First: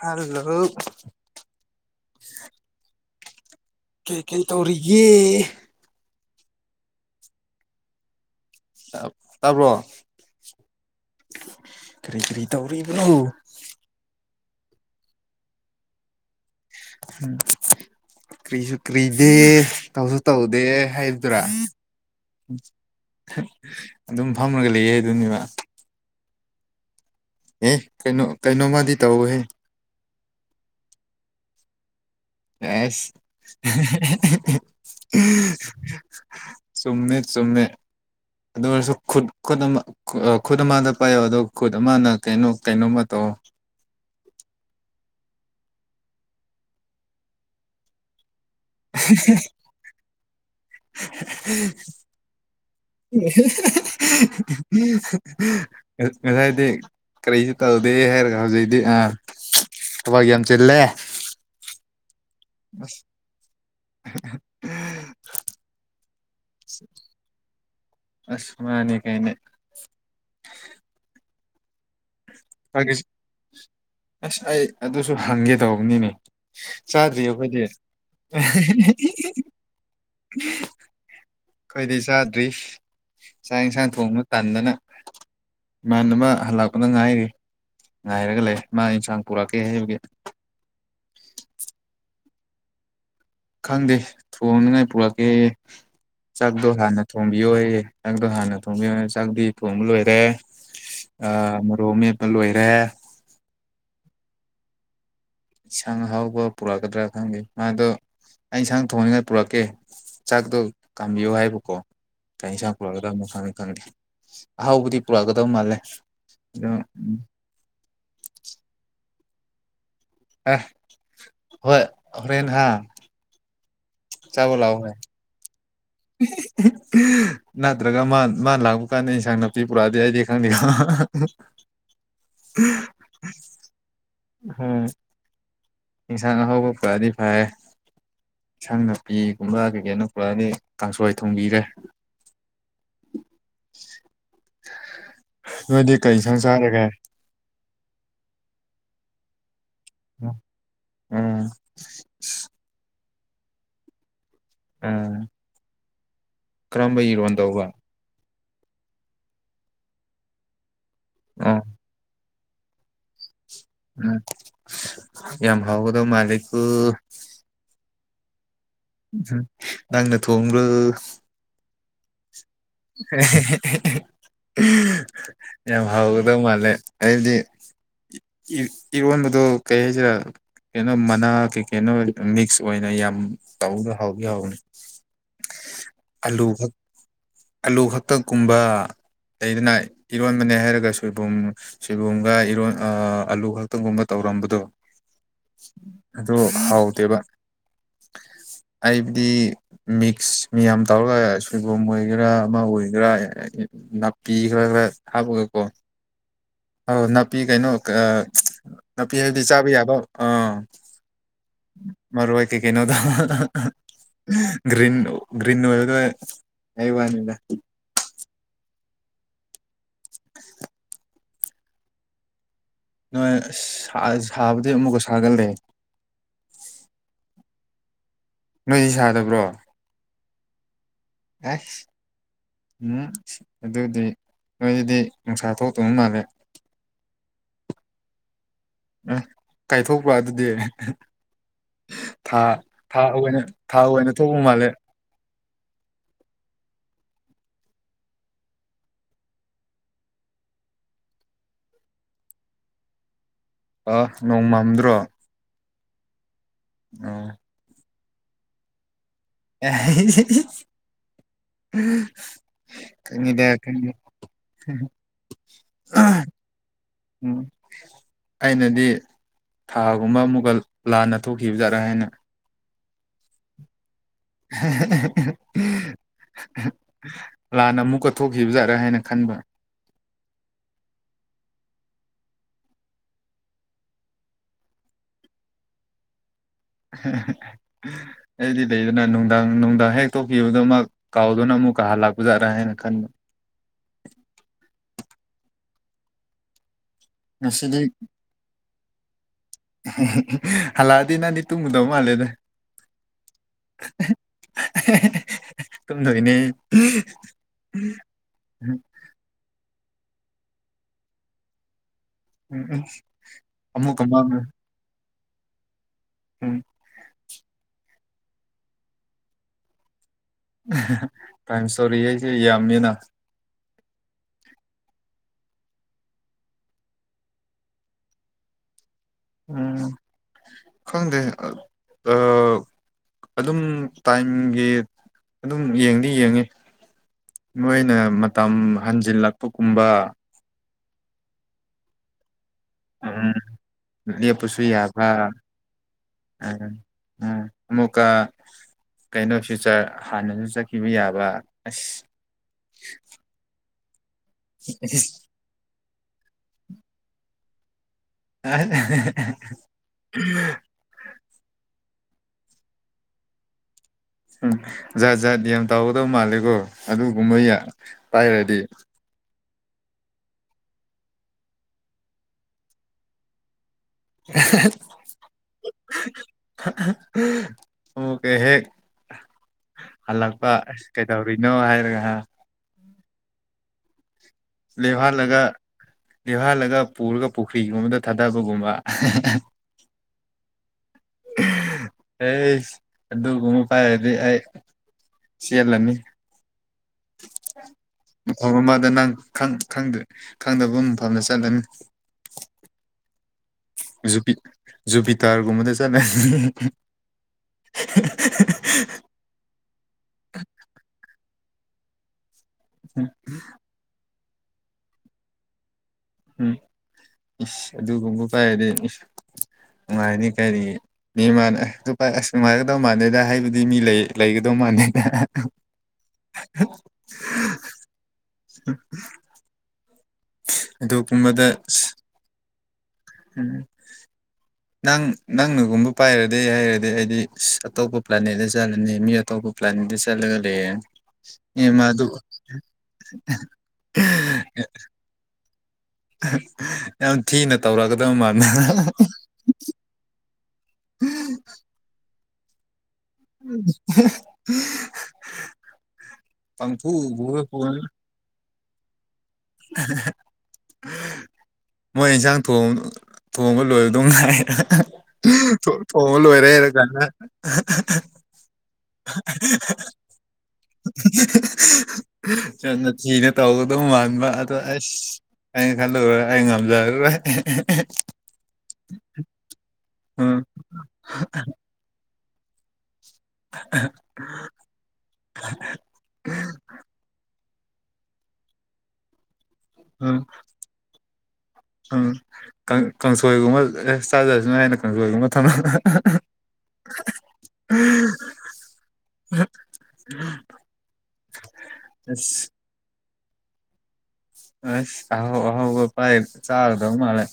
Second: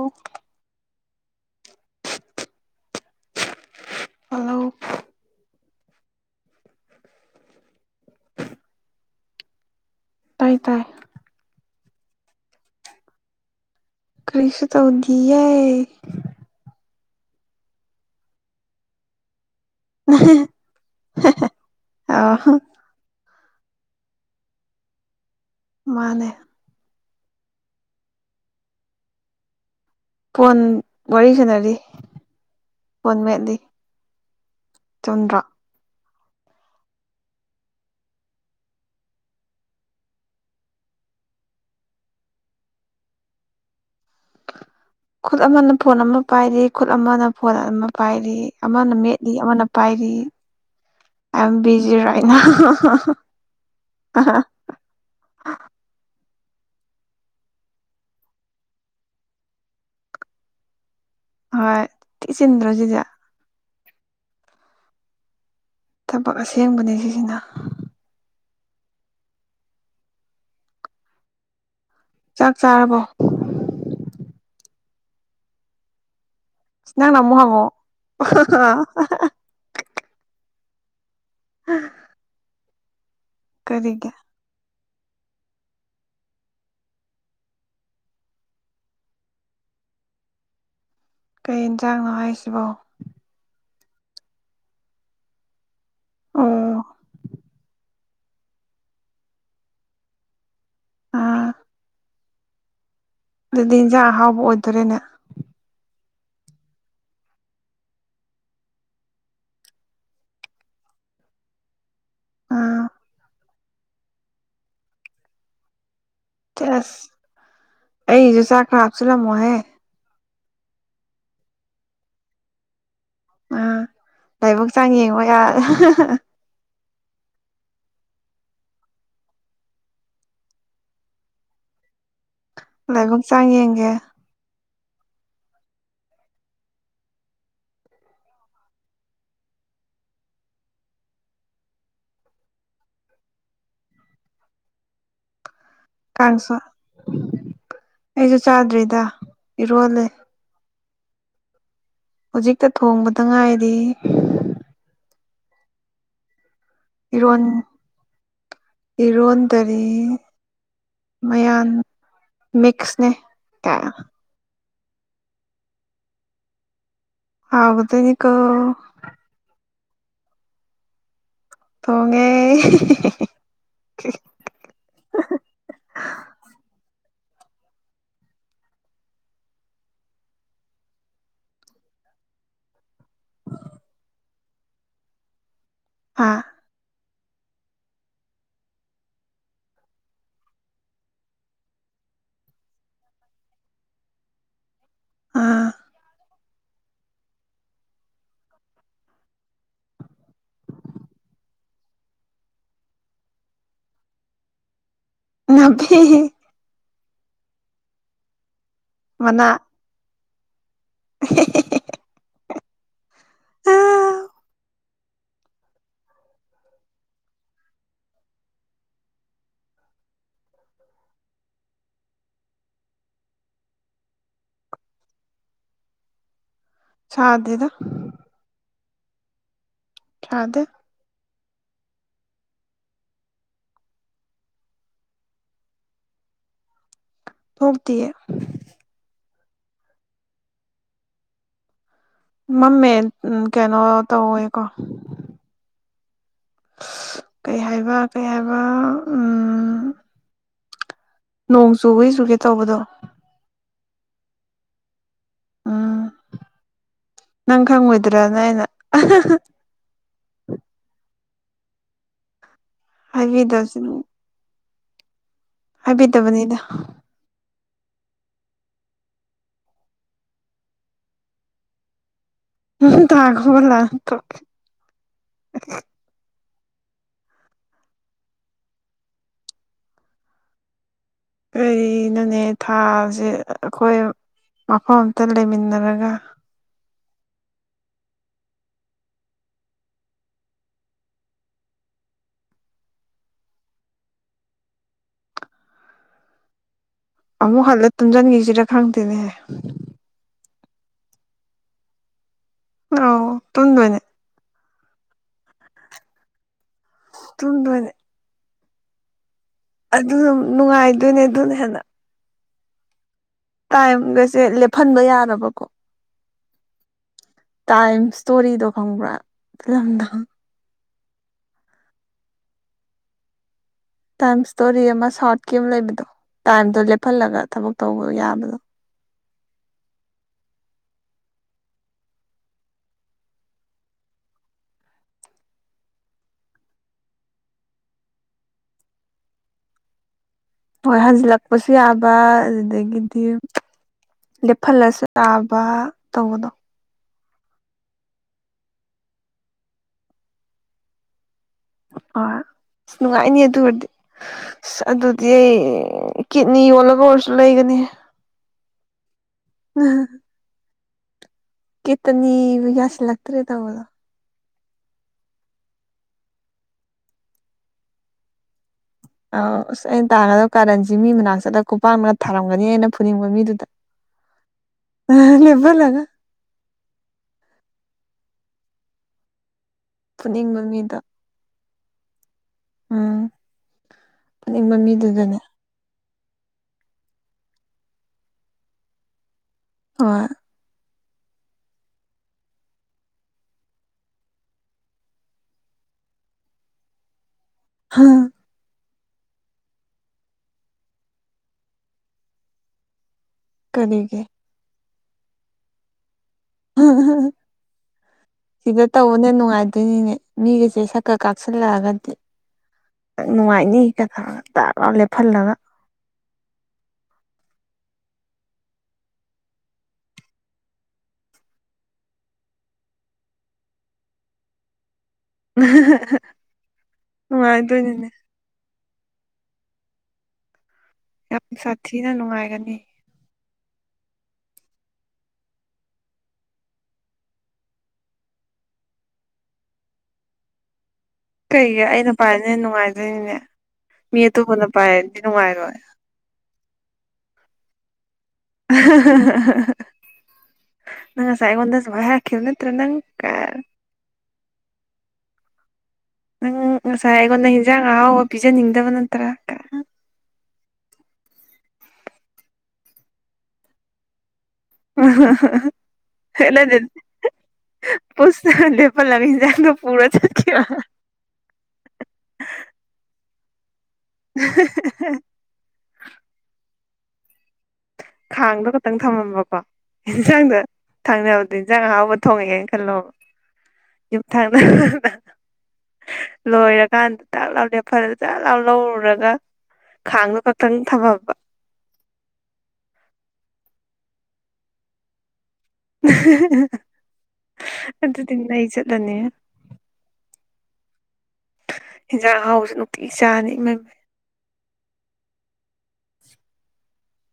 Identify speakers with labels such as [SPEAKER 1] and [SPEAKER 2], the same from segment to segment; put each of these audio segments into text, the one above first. [SPEAKER 1] Hello ꯀꯦ ꯀꯩ
[SPEAKER 2] hello
[SPEAKER 1] ꯇꯧꯔꯤꯒꯦ ꯇꯥꯕ꯭ꯔꯣ
[SPEAKER 2] ꯇꯥꯏ ꯇꯥꯏ
[SPEAKER 1] ꯀꯔꯤ ꯀꯔꯤ ꯇꯧꯔꯤꯕꯅꯣ
[SPEAKER 2] ꯀ꯭ꯔꯤꯁꯨ ꯇꯧꯗꯤꯌꯦ
[SPEAKER 1] ꯀꯔꯤꯁꯨ ꯀꯔꯤꯗꯦ ꯇꯧꯁꯨ ꯇꯧꯗꯦ ꯍꯥꯏꯕꯗꯨꯔꯥ
[SPEAKER 2] ꯑ
[SPEAKER 1] ꯑꯗꯨꯝ ꯐꯝꯃꯒ ꯂꯩꯌꯦ ꯍꯥꯏꯗꯨꯅꯦꯕ
[SPEAKER 2] ꯃꯥꯅꯦ
[SPEAKER 1] ꯑꯦ ꯀꯩꯅꯣ ꯀꯩꯅꯣꯃꯗꯤ ꯇꯧꯋ‌ꯦꯍꯦ
[SPEAKER 2] ꯐꯣꯟ ꯋꯥꯔꯤ ꯁꯥꯟꯅꯔꯤ
[SPEAKER 1] ꯑꯁ
[SPEAKER 2] ꯐꯣꯟ ꯃꯦꯠꯂꯤ ꯆꯨꯝꯗ꯭ꯔꯣ
[SPEAKER 1] ꯆꯨꯝꯃꯦ ꯆꯨꯝꯃꯦ ꯑꯗꯨ ꯑꯣꯏꯔꯁꯨ ꯈꯨꯠ ꯈꯨꯗꯝ ꯈꯨꯠ ꯑ ꯑꯃꯗ ꯄꯥꯏꯌꯣ ꯑꯗꯣ ꯈꯨꯠ ꯑꯃꯅ ꯀꯩꯅꯣ ꯀꯩꯅꯣꯝ ꯇꯧꯋ‌ꯣ
[SPEAKER 2] ꯈꯨꯠ ꯑꯃꯅ ꯐꯣꯟ ꯑꯃ ꯄꯥꯏꯔꯤ ꯈꯨꯠ ꯑꯃꯅ ꯐꯣꯟ ꯑꯃ ꯄꯥꯏꯔꯤ ꯑꯃꯅ ꯃꯦꯠꯂꯤ ꯑꯃꯅ ꯄꯥꯏꯔꯤ ꯑꯥꯏꯝ ꯕꯤꯖꯤ ꯔꯥꯏꯠ ꯅꯥꯎ
[SPEAKER 1] [unintelligible] ꯉꯁꯥꯏꯗꯤ ꯀꯔꯤꯁꯨ ꯇꯧꯗꯦ ꯍꯥꯏꯔꯒ ꯍꯧꯖꯤꯛꯗꯤ ꯑ ꯊꯕꯛ ꯌꯥꯝ ꯆꯤꯜꯂꯦ
[SPEAKER 2] ꯍꯣꯏ ꯊꯤ ꯆꯤꯟꯗ꯭ꯔꯣ ꯁꯤꯗꯤ
[SPEAKER 1] ꯑꯁ [unintelligible]
[SPEAKER 2] ꯊꯕꯛ ꯑꯁꯦꯡꯕꯅꯤ ꯁꯤꯁꯤꯅ
[SPEAKER 1] ꯑꯁ ꯃꯥꯅꯦ ꯀꯩꯅꯦ
[SPEAKER 2] ꯆꯥꯛ ꯆꯥꯔꯕꯣ
[SPEAKER 1] ꯑꯁ ꯑꯩ ꯑꯗꯨꯁꯨ ꯍꯪꯒꯦ ꯇꯧꯕꯅꯤꯅꯦ
[SPEAKER 2] ꯅꯪꯅ
[SPEAKER 1] ꯆꯥꯗ꯭ꯔꯤ
[SPEAKER 2] ꯑꯃꯨꯛ
[SPEAKER 1] ꯑꯈ‌ꯣꯏꯗꯤ
[SPEAKER 2] ꯍꯪꯉꯛꯑꯣ
[SPEAKER 1] [unintelligible] ꯑꯩꯈꯣꯏꯗꯤ ꯆꯥꯗ꯭ꯔꯤ ꯆꯥꯛ ꯏꯟꯁꯥꯡ
[SPEAKER 2] ꯀꯔꯤꯒꯤ
[SPEAKER 1] ꯊꯣꯡꯕ ꯇꯟꯗꯅ ꯏꯃꯥꯟꯅꯕ ꯍꯜꯂꯛꯄꯗ ꯉꯥꯏꯔꯤ ꯉꯥꯏꯔꯒ ꯂꯩ ꯃꯥ ꯏꯟꯁꯥꯡ ꯄꯨꯔꯛꯀꯦ ꯍꯥꯏꯕꯒꯤ [unintelligible]
[SPEAKER 2] ꯀꯩ ꯌꯦꯟꯖꯥꯡꯅꯣ ꯍꯥꯏꯁꯤꯕꯣ
[SPEAKER 1] ꯈꯪꯗꯦ ꯊꯣꯡꯅꯤꯡꯉꯥꯏ ꯄꯨꯔꯛꯀꯦꯌ‌ꯦ
[SPEAKER 2] ꯑꯣ
[SPEAKER 1] ꯆꯥꯛꯗꯣ ꯍꯥꯟꯅ ꯊꯣꯡꯕꯤꯌꯣꯌꯦ ꯆꯥꯛꯗꯣ ꯍꯥꯟꯅ ꯊꯣꯡꯕꯤꯌ‌ꯣ ꯆꯥꯛꯗꯤ ꯊꯣꯡꯕ ꯂꯣꯏꯔꯦ
[SPEAKER 2] ꯑꯥ
[SPEAKER 1] ꯃꯔꯣꯛ ꯃꯦꯠꯄ ꯂꯣꯏꯔꯦ
[SPEAKER 2] ꯑꯗꯨꯗꯤ ꯏꯟꯖꯥꯡ ꯑꯍꯥꯎꯕ ꯑꯣꯏꯗꯣꯔꯦꯅꯦ
[SPEAKER 1] ꯏꯟꯁꯥꯡ ꯑꯍꯥꯎꯕ ꯄꯨꯔꯛꯀꯗ꯭ꯔꯥ ꯈꯪꯗꯦ ꯃꯥꯗꯣ ꯑꯩ ꯏꯟꯁꯥꯡ ꯊꯣꯡꯅꯤꯡꯉꯥꯏ ꯄꯨꯔꯛꯀꯦ ꯆꯥꯛꯇꯣ ꯀꯥꯝꯕꯤꯌꯨ ꯍꯥꯏꯕꯀꯣ ꯀꯩ
[SPEAKER 2] ꯑꯥ
[SPEAKER 1] ꯏꯟꯁꯥꯡ ꯄꯨꯔꯛꯀꯗꯕꯅꯣ ꯈꯪꯗꯤ ꯈꯪꯗꯦ ꯑꯍꯥꯎꯕꯗꯤ ꯄꯨꯔꯛꯀꯗꯕ ꯃꯥꯜꯂꯦ ꯑꯗꯣ
[SPEAKER 2] ꯁ‌ꯦꯁ
[SPEAKER 1] ꯎꯝ
[SPEAKER 2] ꯑꯩꯁꯨ ꯆꯥꯛ ꯈꯔ ꯍꯥꯞꯆꯜꯂꯝꯃꯣꯍꯦ
[SPEAKER 1] ꯑꯦ ꯍ‌ꯣꯏ ꯍ‌ꯣꯔ‌ꯦꯟ ꯍꯥ
[SPEAKER 2] ꯑꯥ
[SPEAKER 1] ꯆꯥꯕ
[SPEAKER 2] ꯂꯥꯏꯕꯛ
[SPEAKER 1] ꯂꯥꯛꯑꯣ
[SPEAKER 2] ꯆꯥꯡ ꯌꯦꯡꯕ ꯌꯥꯔꯦ [unintelligible]
[SPEAKER 1] [unintelligible] ꯅꯠꯇ꯭ꯔꯒ ꯃꯥ ꯃꯥꯅ ꯂꯥꯛꯕ ꯀꯥꯟꯗ ꯏꯟꯁꯥꯡ ꯅꯥꯄꯤ ꯄꯨꯔꯛꯑꯗꯤ ꯑꯩꯗꯤ ꯈꯪꯗꯦꯀꯣ
[SPEAKER 2] ꯂꯥꯏꯕꯛ ꯆꯥꯡ ꯌꯦꯡꯒꯦ
[SPEAKER 1] [unintelligible] ꯏꯟꯁꯥꯡ ꯑꯍꯥꯎꯕ ꯄꯨꯔꯛꯑꯗꯤ ꯐꯔꯦ ꯏꯟꯁꯥꯡ ꯅꯥꯄꯤꯒꯨꯝꯕ ꯀꯩ ꯀꯩꯅ‌ꯣ ꯄꯨꯔꯛꯑꯗꯤ ꯀꯥꯡꯁꯣꯏ ꯊꯣꯡꯕꯤꯔꯦ ꯅꯣꯏꯗꯤ ꯀꯔꯤ ꯏꯟꯁꯥꯡ
[SPEAKER 2] ꯀꯥꯡꯁꯨ
[SPEAKER 1] ꯆꯥꯔꯒꯦ
[SPEAKER 2] ꯑꯩꯁꯨ ꯆꯥꯗ꯭ꯔꯤꯗ ꯏꯔꯣꯜꯂꯦ
[SPEAKER 1] ꯎꯝ
[SPEAKER 2] ꯍꯧꯖꯤꯛꯇ ꯊꯣꯡꯕꯗ ꯉꯥꯏꯔꯤ
[SPEAKER 1] ꯎꯝ ꯀꯔꯝꯕ
[SPEAKER 2] ꯏꯔꯣꯟ
[SPEAKER 1] ꯇꯧꯕ
[SPEAKER 2] ꯏꯔꯣꯟ ꯗꯔꯤ
[SPEAKER 1] ꯑꯣ
[SPEAKER 2] ꯃꯌꯥꯟ ꯃꯤꯛꯁꯅꯦ ꯀꯥꯏ
[SPEAKER 1] ꯎꯝ ꯌꯥꯝ ꯍꯥꯎꯒꯗꯕ ꯃꯥꯜꯂꯤꯀ‌ꯣ
[SPEAKER 2] ꯍꯥꯎꯒꯗꯨꯏꯅꯤꯀ‌ꯣ
[SPEAKER 1] ꯆꯛ ꯅꯪꯅ ꯊꯣꯡꯕꯔꯣ
[SPEAKER 2] ꯊꯣꯡꯉꯦ
[SPEAKER 1] [unintelligible] ꯌꯥꯝ ꯍꯥꯎꯒꯗꯧ ꯃꯥꯜꯂꯦ ꯑꯩꯗꯤ ꯏꯔꯣꯟꯕꯗ ꯀꯩ ꯍꯥꯏꯁꯤꯔꯥ ꯀꯩꯅꯣ ꯃꯅꯥ ꯀꯩ ꯀꯩꯅꯣ ꯃꯤꯛꯁ ꯑꯣꯏꯅ ꯌꯥꯝ ꯇꯧꯕꯗꯣ ꯍꯥꯎꯗꯤ ꯍꯥꯎꯕꯅꯤ
[SPEAKER 2] ꯑ
[SPEAKER 1] ꯑꯂꯨ ꯈꯛ ꯑꯂꯨ ꯈꯛꯇꯛ ꯀꯨꯝꯕ ꯂꯩꯗꯅ ꯏꯔꯣꯟꯕꯅꯦ ꯍꯥꯏꯔꯒ ꯁꯣꯏꯕꯨꯝ ꯁꯣꯏꯕꯨꯝꯒ ꯏꯔꯣꯏ ꯑꯥ ꯑꯂꯨ ꯈꯛꯇꯒꯨꯝꯕ ꯇꯧꯔꯝꯕꯗꯣ
[SPEAKER 2] ꯑꯥ
[SPEAKER 1] ꯑꯗꯨ ꯍꯥꯎꯇꯦꯕ ꯍꯥꯏꯕꯗꯤ ꯃꯤꯛꯁ ꯃꯤꯌꯥꯝ ꯇꯧꯔꯒ ꯁꯣꯏꯕꯨꯝ ꯑꯣꯏꯒꯦꯔꯥ ꯑꯃ ꯑꯣꯏꯒꯤꯔꯥ ꯅꯥꯞꯄꯤ ꯈꯔ ꯈꯔ ꯍꯥꯞꯄꯒꯀꯣ
[SPEAKER 2] [unintelligible]
[SPEAKER 1] ꯑꯧ ꯅꯥꯄꯤ ꯀꯩꯅꯣ ꯅꯥꯄꯤ ꯍꯥꯏꯕꯗꯤ
[SPEAKER 2] ꯃꯅꯥ
[SPEAKER 1] ꯆꯥꯕ ꯌꯥꯕ ꯑꯥ
[SPEAKER 2] [unintelligible]
[SPEAKER 1] ꯃꯔꯣꯏ ꯀꯩ ꯀꯩ ꯅꯣ ꯗꯣ
[SPEAKER 2] ꯑꯥ
[SPEAKER 1] ꯒ꯭ꯔꯤꯟ ꯒꯔꯤꯟ ꯑꯣꯏꯔꯒ ꯍꯥꯏꯋꯥꯅꯤꯗ ꯅꯣꯏ ꯁꯥ ꯁꯥꯕꯨꯗꯤ ꯑꯃꯨꯛꯀ ꯁꯥꯒꯠꯂꯦ
[SPEAKER 2] ꯁꯥꯗꯦꯗ
[SPEAKER 1] ꯅꯣꯏꯗꯤ ꯁꯥꯗꯕ꯭ꯔꯣ
[SPEAKER 2] ꯁꯥꯗꯦ
[SPEAKER 1] ꯑꯦꯁ ꯎꯝ ꯑꯗꯨꯗꯤ ꯅꯣꯏꯗꯤ ꯅꯨꯡꯁꯥ ꯊꯣꯛꯇꯕ ꯃꯥꯜꯂꯦ
[SPEAKER 2] ꯊꯣꯛꯇꯤꯌꯦ
[SPEAKER 1] ꯎꯝ ꯀꯩꯊꯣꯛꯄ꯭ꯔꯥ ꯑꯗꯨꯗꯤ ꯊꯥ
[SPEAKER 2] ꯃꯝꯃꯦ
[SPEAKER 1] ꯊꯥ ꯑꯣꯏꯅ
[SPEAKER 2] ꯎꯝ
[SPEAKER 1] ꯊꯥ
[SPEAKER 2] ꯀꯩꯅꯣ
[SPEAKER 1] ꯑꯣꯏꯅ ꯊꯣꯛꯄ
[SPEAKER 2] ꯇꯧꯋꯦꯀꯣ
[SPEAKER 1] ꯃꯥꯜꯂꯦ
[SPEAKER 2] ꯀꯩ ꯍꯥꯏꯕ ꯀꯩ ꯍꯥꯏꯕ ꯎꯝ ꯅꯣꯡ ꯆꯨꯒꯦ ꯆꯨꯒꯦ ꯇꯧꯕꯗꯣ
[SPEAKER 1] ꯑꯥ ꯅꯣꯡ ꯃꯝꯗ꯭ꯔꯣ
[SPEAKER 2] ꯎꯝ
[SPEAKER 1] ꯑꯣ
[SPEAKER 2] ꯅꯪ ꯈꯪꯉꯣꯏꯗ꯭ꯔꯅ ꯑꯩꯅ
[SPEAKER 1] ꯈꯪꯉꯤꯗ
[SPEAKER 2] ꯍꯥꯏꯕꯤꯗꯕꯁꯤ
[SPEAKER 1] ꯈꯪꯉꯤꯗ [inaudible]
[SPEAKER 2] ꯍꯥꯏꯕꯤꯗꯕꯅꯤꯗ
[SPEAKER 1] ꯎꯝ ꯑꯩꯅꯗꯤ ꯊꯥꯒꯨꯝꯕ ꯑꯃꯨꯛꯀ ꯂꯥꯟꯅ ꯊꯣꯛꯈꯤꯕ ꯖꯥꯔꯥ ꯍꯥꯏꯅ
[SPEAKER 2] ꯎꯝ [unintelligible]
[SPEAKER 1] [unintelligible] ꯂꯥꯟꯅ ꯑꯃꯨꯛꯀ ꯊꯣꯛꯈꯤꯕ ꯖꯥꯠꯔꯥ ꯍꯥꯏꯅ ꯈꯟꯕ
[SPEAKER 2] ꯀꯔꯤꯅꯣꯅꯦ ꯊꯥꯁꯦ ꯑꯩꯈꯣꯏ ꯃꯐꯝ ꯑꯝꯇ ꯂꯩꯃꯤꯟꯅꯔꯒ
[SPEAKER 1] ꯑꯩꯗꯤ ꯂꯩꯗꯅ ꯅꯨꯡꯗꯥꯡ ꯅꯨꯡꯗꯥꯡ ꯍꯦꯛ ꯊꯣꯛꯈꯤꯕꯗꯨꯃꯛ ꯀꯥꯎꯗꯨꯅ ꯑꯥꯃꯨꯛꯀꯥ ꯍꯥꯜꯂꯛꯄꯖꯥꯔꯥꯅ ꯈꯟꯕ
[SPEAKER 2] ꯑꯃꯨꯛ
[SPEAKER 1] ꯉꯁꯤꯗꯤ
[SPEAKER 2] ꯍꯜꯂ ꯇꯨꯝꯁꯤꯟꯈꯤꯁꯤꯔ ꯈꯪꯗꯦꯅꯦꯍꯦ
[SPEAKER 1] ꯍꯜꯂꯛꯑꯗꯤ ꯅꯪꯗꯤ ꯇꯨꯝꯒꯗꯧ ꯃꯥꯜꯂꯦꯗ
[SPEAKER 2] ꯑꯣ ꯇꯨꯝꯗꯣꯏꯅꯦ
[SPEAKER 1] ꯇꯨꯝꯗꯣꯏꯅꯦ
[SPEAKER 2] ꯇꯨꯝꯗꯣꯏꯅꯦ ꯑꯗꯨ ꯅꯨꯡꯉꯥꯏꯗꯣꯏꯅꯦ ꯑꯗꯨꯅ ꯍꯦꯟꯅ
[SPEAKER 1] ꯎꯝ ꯎꯝ
[SPEAKER 2] ꯇꯥꯏꯝꯒꯁꯦ ꯂꯦꯞꯍꯟꯕ ꯌꯥꯔꯕꯀꯣ
[SPEAKER 1] ꯎꯝ
[SPEAKER 2] ꯇꯥꯏꯝ ꯏꯁꯇꯣꯔꯤꯗꯣ ꯐꯪꯕ꯭ꯔꯥ ꯐꯤꯂꯝꯗ
[SPEAKER 1] ꯇꯥꯝꯏ ꯏꯁꯇꯣꯔꯤ ꯍꯥꯏꯁꯦ ꯌꯥꯝꯃꯦꯅ
[SPEAKER 2] ꯇꯥꯏꯝ ꯏꯁꯇꯣꯔꯤ ꯑꯃ ꯁꯥꯎꯠꯀꯤ ꯑꯃ ꯂꯩꯕꯗꯣ ꯇꯥꯏꯝꯗꯣ ꯂꯦꯞꯍꯜꯂꯒ ꯊꯕꯛ ꯇꯧꯕ ꯌꯥꯕꯗꯣ
[SPEAKER 1] ꯎꯝ ꯈꯪꯗꯦ ꯑꯥ ꯑꯗꯨꯝ ꯇꯥꯏꯝꯒꯤ ꯑꯗꯨꯝ ꯌꯦꯡꯗꯤ ꯌꯦꯡꯉꯤ ꯃꯣꯏꯅ ꯃꯇꯝ ꯍꯟꯖꯤꯜꯂꯛꯄꯒꯨꯝꯕ
[SPEAKER 2] ꯍꯣꯏ ꯍꯟꯖꯤꯜꯂꯛꯄꯁꯨ ꯌꯥꯕ ꯑꯗꯨꯗꯒꯤ ꯑꯗꯒꯤꯗꯤ
[SPEAKER 1] ꯎꯝ
[SPEAKER 2] ꯂꯦꯞꯍꯜꯂꯁꯨ ꯌꯥꯕ ꯇꯧꯕꯗꯣ
[SPEAKER 1] ꯎꯝ ꯎꯝ ꯑꯃꯨꯛꯀ ꯀꯩꯅꯣꯁꯨ ꯍꯥꯟꯅꯁꯨ ꯆꯠꯈꯤꯕ ꯌꯥꯕ ꯑꯁ
[SPEAKER 2] ꯍꯣꯏ ꯑꯁ ꯅꯨꯡꯉꯥꯏꯅꯤ ꯑꯗꯨ ꯑꯣꯏꯔꯗꯤ ꯑꯁ ꯑꯗꯨ ꯗꯤ ꯑꯩ ꯀꯤꯠꯅꯤ ꯌꯣꯜꯂꯒ ꯑꯣꯏꯔꯁꯨ ꯂꯩꯒꯅꯤ
[SPEAKER 1] [unintelligible]
[SPEAKER 2] [unintelligible]
[SPEAKER 1] [inaudible]
[SPEAKER 2] ꯀꯦꯠꯇꯅꯤ ꯌꯥꯁꯤ ꯂꯥꯛꯇꯔꯦ ꯇꯧꯕꯗꯣ
[SPEAKER 1] ꯎꯝ ꯖꯥꯠ ꯖꯥꯠ ꯌꯥꯝ ꯇꯥꯎꯒꯗꯕ ꯃꯥꯜꯂꯦꯀꯣ ꯑꯗꯨꯒꯨꯝꯕ ꯌꯥ ꯄꯥꯏꯔꯗꯤ
[SPEAKER 2] ꯑꯥ ꯑꯁ ꯑꯩꯅ ꯇꯥꯒꯗꯕ ꯀꯥꯔꯟꯁꯤ ꯃꯤ ꯃꯅꯥꯛ ꯆꯠꯂꯒ ꯈꯨꯄꯥꯛꯅ ꯊꯥꯔꯝꯒꯅꯤ ꯑꯩꯅ ꯐꯨꯅꯤꯡꯕ ꯃꯤꯗꯨꯗ ꯂꯦꯞꯍꯜꯂꯒ
[SPEAKER 1] [unintelligible] ꯑꯃꯨꯛꯀ ꯍꯦꯛ ꯍꯜꯂꯛꯄ
[SPEAKER 2] ꯐꯨꯅꯤꯡꯕ ꯃꯤꯗꯣ
[SPEAKER 1] ꯀꯩꯗꯧꯔ ꯀꯔꯤꯅꯣ ꯍꯥꯏꯔꯒ
[SPEAKER 2] ꯎꯝ ꯐꯨꯅꯤꯡꯕ
[SPEAKER 1] ꯂꯦꯍꯜꯂꯒ
[SPEAKER 2] ꯃꯤꯗꯨꯗꯅꯦ
[SPEAKER 1] ꯂꯦꯍꯜꯂꯒ ꯄꯨꯔꯒ ꯄꯨꯈ꯭ꯔꯤꯒꯨꯝꯕꯗ ꯊꯥꯗꯕꯒꯨꯝꯕ
[SPEAKER 2] ꯍꯣꯏ
[SPEAKER 1] ꯑꯩꯁ ꯑꯗꯨꯒꯨꯝꯕ ꯄꯥꯏꯔꯗꯤ ꯑꯩ ꯆꯦꯜꯂꯅꯤ [inaudible]
[SPEAKER 2] ꯍꯥꯝ
[SPEAKER 1] ꯃꯐꯝ ꯑꯃꯗ ꯅꯪ ꯈꯪ ꯈꯪꯗꯕ ꯃꯐꯝꯅ ꯆꯠꯂꯅꯤ
[SPEAKER 2] ꯀꯔꯤꯒꯤ
[SPEAKER 1] ꯖꯨꯄꯤ ꯖꯨꯄꯤꯇꯥꯔꯒꯨꯝꯕꯗ ꯆꯠꯂꯅꯤ
[SPEAKER 2] ꯁꯤꯗ ꯇꯧꯕꯅꯦ ꯅꯨꯡꯉꯥꯏꯗꯣꯏꯅꯤꯅꯦ ꯃꯤꯒꯖꯦ ꯁꯛꯀꯥ ꯀꯥꯁꯤꯜꯂꯛꯑꯒꯗꯤ ꯅꯪ ꯅꯨꯡꯉꯥꯏꯅꯤ [unintelligible] ꯇꯛ ꯂꯥꯎ ꯂꯦꯞꯍꯜꯂꯒ
[SPEAKER 1] ꯎꯝ ꯏꯁ ꯑꯗꯨꯒꯨꯝꯕ ꯄꯥꯏꯔꯗꯤ ꯏꯁ ꯅꯨꯡꯉꯥꯏꯅꯤ ꯀꯔꯤ ꯃꯤ ꯃꯥꯥꯅ ꯑꯗꯨ ꯄꯥꯏꯔ ꯑꯁ ꯅꯨꯡꯉꯥꯏꯒꯗꯧ ꯃꯥꯥꯟꯗꯦꯗ ꯍꯥꯏꯕꯗꯤ ꯃꯤ ꯂꯩ ꯂꯩꯒꯗꯧ ꯃꯥꯥꯟꯗꯦꯗ
[SPEAKER 2] [unintelligible] ꯅꯨꯡꯉꯥꯏꯗꯣꯏꯅꯤꯅꯦ
[SPEAKER 1] [unintelligible] ꯑꯗꯨ ꯄꯨꯝꯕꯗ
[SPEAKER 2] ꯊꯤꯅ ꯅꯨꯡꯉꯥꯏꯒꯅꯤ
[SPEAKER 1] ꯎꯝ ꯅꯪ ꯅꯪꯅꯒꯨꯝꯕ ꯄꯥꯏꯔꯗꯤ ꯍꯥꯏꯔꯗꯤ ꯑꯩꯗꯤ ꯑꯁ ꯑꯇꯣꯞꯄ ꯄ꯭ꯂꯥꯅꯦꯠꯅ ꯆꯠꯂꯅꯤ ꯃꯤ ꯑꯇꯣꯞꯄ ꯄ꯭ꯂꯥꯅꯦꯗ ꯆꯂꯒ ꯂꯩꯔꯅꯤ ꯑꯦ
[SPEAKER 2] ꯀꯩꯒꯤ
[SPEAKER 1] ꯃꯥꯗꯨ
[SPEAKER 2] ꯑꯩꯅ ꯄꯥꯏꯔꯤꯗꯤ ꯅꯨꯡꯉꯥꯏꯗꯣꯏꯅꯦ ꯃꯤ ꯑꯇꯣꯞꯄꯕꯅ ꯄꯥꯏꯔꯗꯤ ꯅꯨꯡꯉꯥꯏꯔꯣꯏ
[SPEAKER 1] ꯌꯥꯝ ꯊꯤꯅ ꯇꯧꯔꯛꯒꯗꯕ ꯃꯥꯟꯕ
[SPEAKER 2] [unintelligible] ꯅꯪ ꯉꯁꯥꯏ ꯑꯉꯣꯟꯗ ꯁꯨꯃꯥꯏ ꯍꯥꯏꯔꯛꯈꯤꯕ ꯅꯠꯇ꯭ꯔꯥ ꯅꯪ ꯅꯪ
[SPEAKER 1] ꯄꯪꯐꯨ
[SPEAKER 2] ꯉꯁꯥꯏ
[SPEAKER 1] ꯐꯨꯔꯥ
[SPEAKER 2] ꯑꯩꯉꯣꯟꯗ
[SPEAKER 1] ꯄꯨ
[SPEAKER 2] ꯍꯤꯟꯖꯥꯡ ꯑꯍꯥꯎꯕ ꯄꯤꯖꯅꯤꯡꯗꯕ ꯅꯠꯇ꯭ꯔꯥ
[SPEAKER 1] [inaudible] ꯃꯣꯏ ꯏꯟꯖꯥꯡ ꯊꯣꯡ ꯊꯣꯡꯕ ꯂꯣꯏꯕꯗꯣ ꯉꯥꯏꯔꯒ [unintelligible] ꯊꯥꯡꯕ ꯂꯣꯏꯔꯦ
[SPEAKER 2] ꯍꯦꯠꯂꯗꯤ
[SPEAKER 1] ꯍꯥꯏꯔꯀꯥꯟꯗ
[SPEAKER 2] ꯄꯜꯂꯒ ꯏꯟꯖꯥꯡꯒ ꯄꯨꯔ ꯆꯈꯤꯕ
[SPEAKER 1] [unintelligible] ꯆꯤꯅ ꯇꯧꯒꯗꯧ ꯃꯥꯟꯕ ꯑꯗꯣ ꯑꯁ ꯑꯩꯅ ꯈꯜꯂꯨ ꯑꯩ ꯉꯝꯖꯔꯔꯣꯏ
[SPEAKER 2] ꯈꯥꯡꯗꯣ ꯈꯛꯇꯪ ꯊꯝꯃꯝꯕꯀꯣ
[SPEAKER 1] ꯎꯝ
[SPEAKER 2] ꯑꯦꯟꯁꯥꯡꯗ ꯊꯥꯡꯅꯕꯗꯤ ꯌꯦꯟꯖꯥꯡ ꯑꯍꯥꯎꯕ ꯊꯣꯡꯉꯤꯅꯦ ꯈꯜꯂꯣ
[SPEAKER 1] [unintelligible]
[SPEAKER 2] ꯌꯨꯝ ꯊꯪꯅꯕꯗ ꯂꯣꯏꯔꯀꯥꯟꯗ ꯗꯛ ꯂꯥꯎ ꯂꯦꯞꯐꯜꯂ ꯗꯛ ꯂꯥꯎ ꯂꯧꯔꯨꯔꯒ
[SPEAKER 1] ꯎꯝ
[SPEAKER 2] ꯈꯥꯡꯗꯣ ꯈꯛꯇꯪ ꯊꯝꯃꯝꯕ
[SPEAKER 1] ꯎꯝ ꯀꯥꯡ ꯀꯥꯡꯁꯣꯏꯒꯨꯝꯕ ꯑꯦ ꯆꯥꯖꯔꯁꯨꯅ ꯍꯥꯏꯅ ꯀꯥꯡꯁꯣꯏꯒꯨꯝꯕ ꯊꯝ [unintelligible]
[SPEAKER 2] ꯑꯗꯨꯗꯤ ꯅꯩ ꯆꯠꯂꯅꯤ
[SPEAKER 1] [unintelligible]
[SPEAKER 2] ꯑꯦꯟꯖꯥꯡ ꯑꯍꯥꯎꯕꯁꯨ ꯅꯨꯡꯇꯤ ꯆꯥꯔꯤ ꯏꯃꯩꯄꯦꯝꯃ
[SPEAKER 1] ꯑꯁ ꯑꯍꯥꯎ ꯑꯍꯥꯎ ꯕ ꯄꯥꯏ ꯆꯥꯒꯗꯧ ꯃꯥꯟꯂꯦ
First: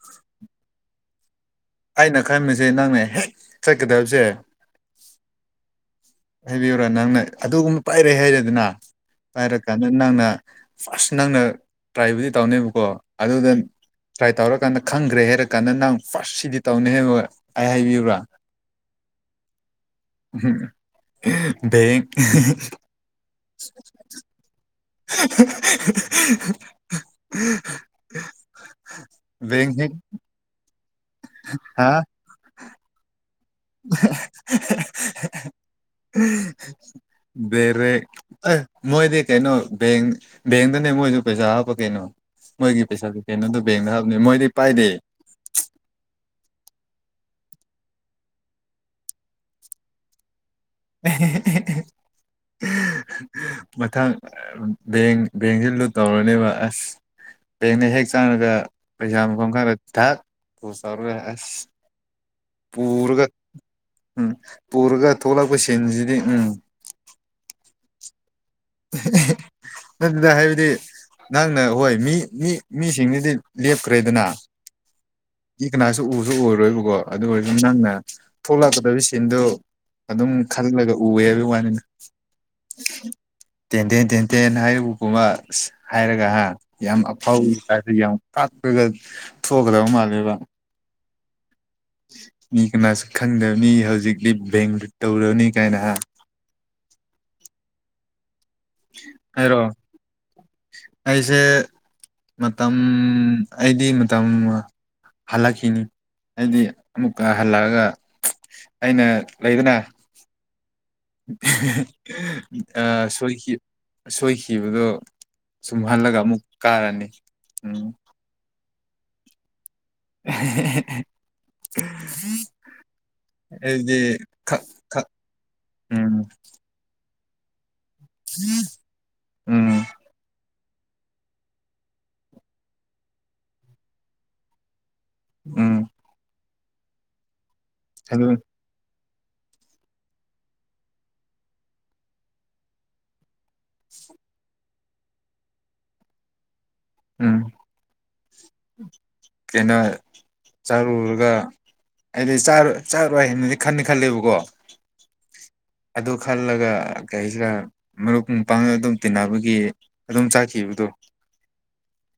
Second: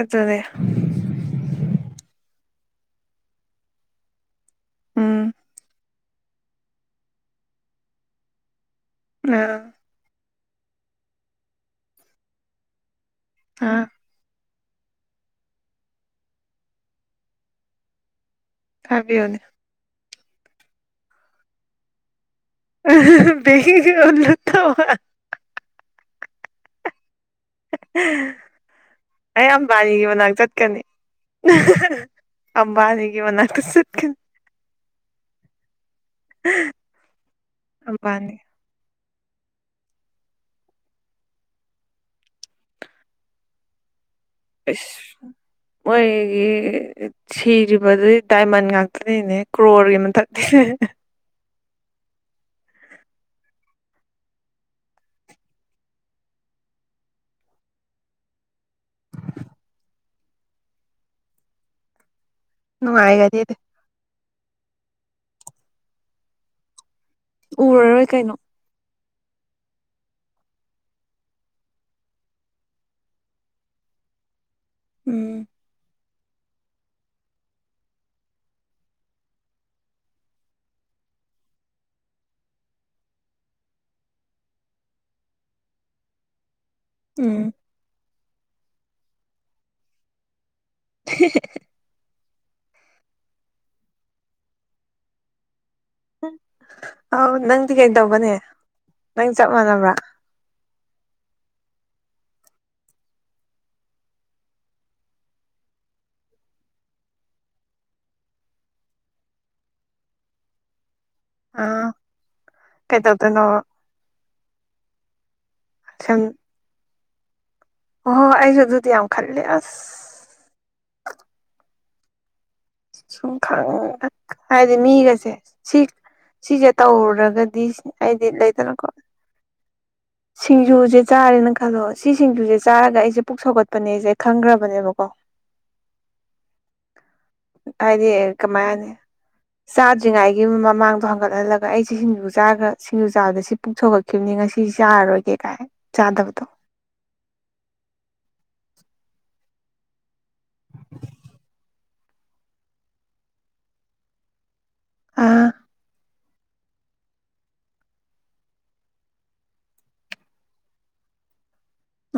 [SPEAKER 2] ꯑꯗꯨꯗꯤ
[SPEAKER 1] ꯑꯩꯅ ꯈꯟꯕꯁꯦ ꯅꯪꯅ ꯍꯦꯛ ꯆꯠꯀꯗꯕꯁꯦ
[SPEAKER 2] ꯎꯝ
[SPEAKER 1] ꯍꯥꯏꯕꯤꯌꯨꯔꯥ ꯅꯪꯅ ꯑꯗꯨꯒꯨꯝꯕ ꯄꯥꯏꯔꯦ ꯍꯥꯏꯔꯦꯗꯅ
[SPEAKER 2] ꯑꯥ
[SPEAKER 1] ꯄꯥꯏꯔꯛ ꯀꯟꯗ ꯅꯪꯅ ꯐꯥꯔꯁ ꯅꯪꯅ ꯇ꯭ꯔꯥꯏꯕꯨꯗꯤ ꯇꯧꯅꯦꯕꯀꯣ ꯑꯗꯨꯗ
[SPEAKER 2] ꯑꯥ
[SPEAKER 1] ꯇ꯭ꯔꯥꯏ ꯇꯧꯔ ꯀꯥꯟꯗ ꯈꯪꯒ꯭ꯔꯦ ꯍꯥꯏꯔ ꯀꯥꯟꯗ ꯅꯪ ꯐꯥꯔꯁ ꯁꯤꯗꯤ ꯇꯧꯅꯤ ꯍꯥꯏꯕ ꯑꯩ ꯍꯥꯏꯕꯤꯌꯨꯔ
[SPEAKER 2] ꯍꯥꯏꯕꯤꯌꯨꯅꯦ
[SPEAKER 1] [unintelligible] ꯗꯦꯡ [unintelligible]
[SPEAKER 2] [unintelligible]
[SPEAKER 1] [unintelligible] ꯕꯦꯡ [unintelligible]
[SPEAKER 2] ꯃꯅꯥꯥꯛ ꯆꯠꯀꯅꯤ
[SPEAKER 1] ꯍꯥ
[SPEAKER 2] ꯑꯝꯕꯥꯅꯤꯒꯤ ꯃꯅꯥ
[SPEAKER 1] [unintelligible] ꯕꯦꯔꯦꯛ
[SPEAKER 2] ꯑꯝꯕꯥꯅꯤ
[SPEAKER 1] ꯑꯦ ꯃꯣꯏꯗꯤ ꯀꯩꯅꯣ ꯕꯦꯡ ꯕꯦꯡꯗꯅꯦ ꯃꯣꯏꯁꯨ ꯄꯩꯁꯥ ꯍꯥꯞꯄ ꯀꯩꯅꯣ ꯃꯣꯏꯒꯤ ꯄꯩꯁꯥꯗꯤ ꯀꯩꯅꯣꯗꯣ ꯕꯦꯡꯗ ꯍꯥꯞꯅꯤ ꯃꯣꯏꯗꯤ ꯄꯥꯏꯗꯦ
[SPEAKER 2] ꯑꯩꯁ ꯃꯣꯏꯒꯤ ꯁꯤꯔꯤꯕꯗꯨꯗꯤ ꯗꯥꯏꯃꯟ ꯉꯥꯛꯇꯅꯤꯅꯦ ꯀ꯭ꯔꯣꯔꯒꯤ ꯃꯊꯛꯇꯤꯅꯤ꯫
[SPEAKER 1] ꯫ ꯃꯊꯪ ꯕꯦꯡ ꯕꯦꯡꯁꯤ ꯂꯨꯠ ꯇꯧꯔꯅꯦꯕ ꯑꯁ꯫ ꯕꯦꯡꯅ ꯍꯦꯛ ꯆꯪꯉꯒ ꯄꯩꯁꯥ ꯃꯐꯝ ꯈꯔ ꯊꯛ ꯇꯧꯔꯒ ꯑꯁ꯫ ꯄꯨꯔꯒ
[SPEAKER 2] ꯅꯨꯡꯉꯥꯏꯒꯅꯤꯗ
[SPEAKER 1] ꯎꯝ ꯄꯨꯔꯒ ꯊꯣꯛꯂꯛꯄ ꯁꯤꯟꯁꯤꯗꯤ ꯎꯝ꯫
[SPEAKER 2] ꯎꯔꯔꯣꯏ ꯀꯩꯅꯣ꯫
[SPEAKER 1] ꯅꯪꯅ ꯍꯥꯏꯕꯗꯤ꯫ ꯅꯪꯅ ꯍꯣꯏ ꯃꯤ ꯃꯤ ꯃꯤꯁꯤꯡꯗꯨꯗꯤ ꯂꯦꯞꯈ꯭ꯔꯦꯗꯅ
[SPEAKER 2] ꯎꯝ
[SPEAKER 1] ꯃꯤ ꯀꯅꯥꯁꯨ ꯎꯁꯨ ꯑꯣꯏꯔꯣꯏꯕꯀꯣ ꯑꯗꯨ ꯑꯣꯏꯔꯁꯨ ꯅꯪꯅ ꯊꯣꯛꯂꯛꯀꯗꯕ ꯁꯤꯟꯗꯨ ꯑꯗꯨꯝ ꯈꯜꯂꯒ ꯎꯋꯦ ꯍꯥꯏꯕꯩ ꯋꯥꯅꯤꯗ ꯇꯦꯟꯗꯦꯟ ꯇꯦꯟꯗꯦꯟ ꯍꯥꯏꯔꯤꯕꯒꯨꯝꯕ ꯑꯁ ꯍꯥꯏꯔꯒ ꯌꯥꯝ
[SPEAKER 2] ꯎꯝ
[SPEAKER 1] ꯑꯐꯧꯒꯤ ꯇꯥꯏꯞꯇ ꯌꯥꯝ ꯀꯥꯞꯔꯒ ꯊꯣꯛꯀꯗꯕ ꯃꯥꯜꯂꯦꯕ
[SPEAKER 2] [unintelligible]
[SPEAKER 1] ꯃꯤ ꯀꯅꯥꯁꯨ ꯈꯪꯗꯕ ꯃꯤ ꯍꯧꯖꯤꯛꯇꯤ ꯕꯦꯡꯗꯨ ꯇꯧꯔꯅꯤ ꯀꯥꯏꯅ ꯍꯥ
[SPEAKER 2] ꯑꯧ ꯅꯪꯗꯤ ꯀꯩꯗꯧꯕꯅꯦ ꯅꯪ ꯆꯞ
[SPEAKER 1] ꯍꯥꯏꯔꯣ
[SPEAKER 2] ꯃꯥꯟꯅꯕ꯭ꯔꯥ
[SPEAKER 1] ꯑꯩꯁꯦ ꯃꯇꯝ ꯑꯩꯗꯤ ꯃꯇꯝ꯫ ꯍꯜꯂꯛꯈꯤꯅꯤ ꯍꯥꯏꯗꯤ ꯑꯃꯨꯛꯀ ꯍꯜꯂꯛꯑꯒ ꯑꯩꯅ ꯂꯩꯗꯅ꯫
[SPEAKER 2] ꯑꯥ
[SPEAKER 1] ꯑꯥ
[SPEAKER 2] ꯀꯩꯗꯧꯗꯣꯏꯅꯣ
[SPEAKER 1] ꯁꫭꯏꯈꯤ ꯁꯣꯏꯈꯤꯕꯗꯣ꯫ ꯁꯨꯝꯍꯜꯂꯒ
[SPEAKER 2] ꯁꯨꯝ
[SPEAKER 1] ꯑꯃꯨꯛ ꯀꯥꯔꯅꯤ ꯎꯝ꯫
[SPEAKER 2] ꯑꯣꯍꯣ ꯑꯩꯁꯨ ꯑꯗꯨꯗꯤ ꯌꯥꯝ ꯈꯜꯂꯤ ꯑꯁ꯫
[SPEAKER 1] ꯫
[SPEAKER 2] ꯁꯨꯡꯈꯪ ꯈꯪ ꯍꯥꯏꯗꯤ
[SPEAKER 1] ꯈꯛ
[SPEAKER 2] ꯃꯤꯒꯁꯦ ꯁꯤ
[SPEAKER 1] ꯎꯝ
[SPEAKER 2] ꯁꯤꯖꯦ ꯇꯧꯔꯨꯔꯒꯗꯤ ꯁꯤ ꯍꯥꯏꯗꯤ ꯂꯩꯗꯅꯀꯣ
[SPEAKER 1] ꯎꯝ
[SPEAKER 2] ꯁꯤꯡꯖꯨꯖꯦ ꯆꯥꯔꯦꯅ ꯈꯜꯂꯣ ꯁꯤ ꯁꯤꯡꯖꯨꯖꯦ ꯆꯥꯔꯒ ꯑꯩꯖꯦ ꯄꯨꯛ ꯁꯥꯎꯒꯠꯄꯅꯦꯖꯦ ꯈꯪꯒ꯭ꯔꯕꯅꯦꯕꯀꯣ
[SPEAKER 1] ꯎꯝ
[SPEAKER 2] ꯍꯥꯏꯗꯤ ꯀꯃꯥꯏ ꯍꯥꯏꯅꯤ
[SPEAKER 1] ꯇꯥꯕ ꯉꯝꯗꯕ
[SPEAKER 2] ꯆꯥꯗ꯭ꯔꯤꯉꯥꯏꯒꯤ ꯃꯃꯥꯡꯗꯣ ꯍꯪꯒꯠꯍꯜꯂꯒ ꯑꯩ ꯁꯤ ꯁꯤꯡꯖꯨ ꯆꯥꯒ꯭ꯔ ꯁꯤꯡꯖꯨ ꯆꯥꯕꯗ ꯁꯤ ꯄꯨꯛ ꯁꯥꯎꯒꯠꯈꯤꯕꯅꯤ ꯉꯁꯤꯁꯤ ꯆꯔꯔꯣꯏꯒꯦ ꯀꯥꯏ ꯆꯥꯗꯕꯗꯣ
[SPEAKER 1] ꯎꯝ ꯀꯩꯅꯣ ꯆꯥꯔꯨꯔꯒ ꯑꯩꯗꯤ ꯆꯥꯔꯣ ꯆꯥꯔꯣꯏ ꯍꯥꯏꯅꯗꯤ ꯈꯟꯗꯤ ꯈꯜꯂꯦꯕꯀꯣ
[SPEAKER 2] ꯑꯥ
[SPEAKER 1] ꯑꯗꯨ ꯈꯜꯂꯒ ꯀꯩꯍꯥꯏꯁꯤꯔꯥ ꯃꯔꯨꯞ ꯃꯄꯥꯡ ꯑꯗꯨꯝ ꯇꯤꯟꯅꯕꯒꯤ ꯑꯗꯨꯝ ꯆꯥꯈꯤꯕꯗꯨ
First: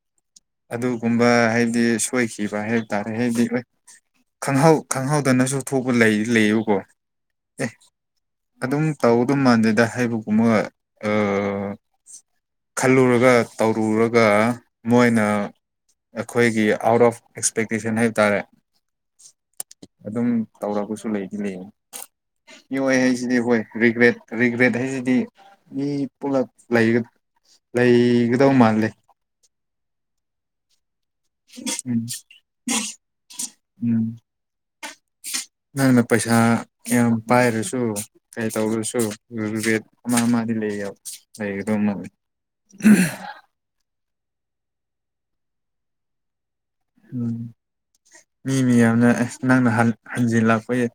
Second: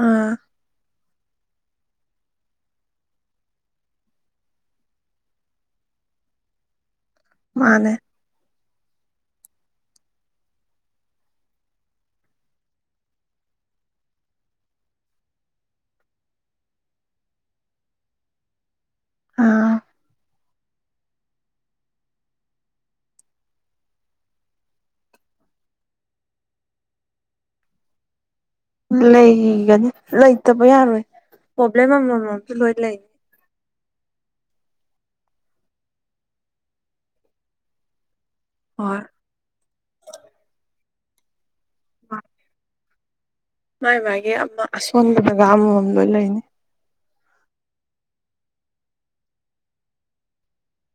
[SPEAKER 2] ꯑꯥ
[SPEAKER 1] ꯑꯗꯨꯒꯨꯝꯕ ꯍꯥꯏꯕꯗꯤ ꯁꯣꯏꯈꯤꯕ ꯍꯥꯏꯕ ꯇꯥꯔꯦ ꯍꯥꯏꯗꯤ ꯍꫭꯏ ꯈꯪꯍꯧ ꯈꯪꯍꯧꯗꯅꯁꯨ ꯊꯣꯛꯄ ꯂꯩꯗꯤ ꯂꯩꯌꯦꯕꯀꯣ ꯑꯦ
[SPEAKER 2] ꯃꯥꯅꯦ
[SPEAKER 1] ꯑꯗꯨꯝ ꯇꯧꯗꯧ ꯃꯥꯟꯗ‌ꯦꯗ ꯍꯥꯏꯕꯒꯨꯝꯕꯒ ꯑꯥ ꯈꯜꯂꯨꯔꯒ ꯇꯧꯔꯨꯔꯒ ꯃꯣꯏꯅ ꯑꯈꯣꯏꯒꯤ ꯑꯥꯎꯠ ꯑꯣꯐ ꯑꯦꯛꯁꯄꯦꯛꯇꯦꯁꯟ ꯍꯥꯏꯕ ꯇꯥꯔꯦ
[SPEAKER 2] ꯑꯥ
[SPEAKER 1] ꯑꯗꯨꯝ ꯇꯧꯔꯛꯄꯁꯨ ꯂꯩꯗꯤ ꯂꯩꯌꯦ ꯃꯤꯑꯣꯏ ꯍꯥꯏꯁꯤꯗꯤ ꯍꯣꯏ ꯔꯤꯒ꯭ꯔꯦꯠ ꯔꯤꯒ꯭ꯔꯦꯠ ꯍꯥꯏꯁꯤꯗꯤ ꯃꯤ ꯄꯨꯂꯞ ꯂꯩꯒ ꯂꯩꯒꯗꯧ ꯃꯥꯜꯂꯦ
[SPEAKER 2] ꯂꯩꯒꯅꯤ ꯂꯩꯇꯕ ꯌꯥꯔꯣꯏ ꯄ꯭ꯔꯣꯕ꯭ꯂꯦꯝ
[SPEAKER 1] ꯎꯝ
[SPEAKER 2] ꯑꯃꯃꯝꯗꯤ ꯂꯣꯏ ꯂꯩ
[SPEAKER 1] ꯎꯝ ꯅꯪꯅ ꯄꯩꯁꯥ ꯌꯥꯝ ꯄꯥꯏꯔꯁꯨ ꯀꯩ ꯇꯧꯔꯁꯨ
[SPEAKER 2] ꯍꯣꯏ
[SPEAKER 1] ꯔꯤꯒ꯭ꯔꯦꯠ ꯑꯃ ꯑꯃꯗꯤ ꯂꯩꯌꯦ ꯂꯩꯒꯗꯧ ꯃꯥꯜꯂꯤ ꯎꯝ
[SPEAKER 2] ꯃꯥꯏ ꯃꯥꯥꯏꯒꯤ ꯑꯃ ꯑꯁꯣꯟꯕ ꯖꯒꯥ ꯑꯃꯃꯝ ꯂꯣꯏ ꯂꯩꯅꯤ
[SPEAKER 1] ꯎꯝ ꯃꯤ ꯃꯤꯌꯥꯝꯅ ꯑꯁ ꯅꯪꯅ ꯍꯟꯖꯤꯜꯂꯥꯛꯄ ꯌꯥ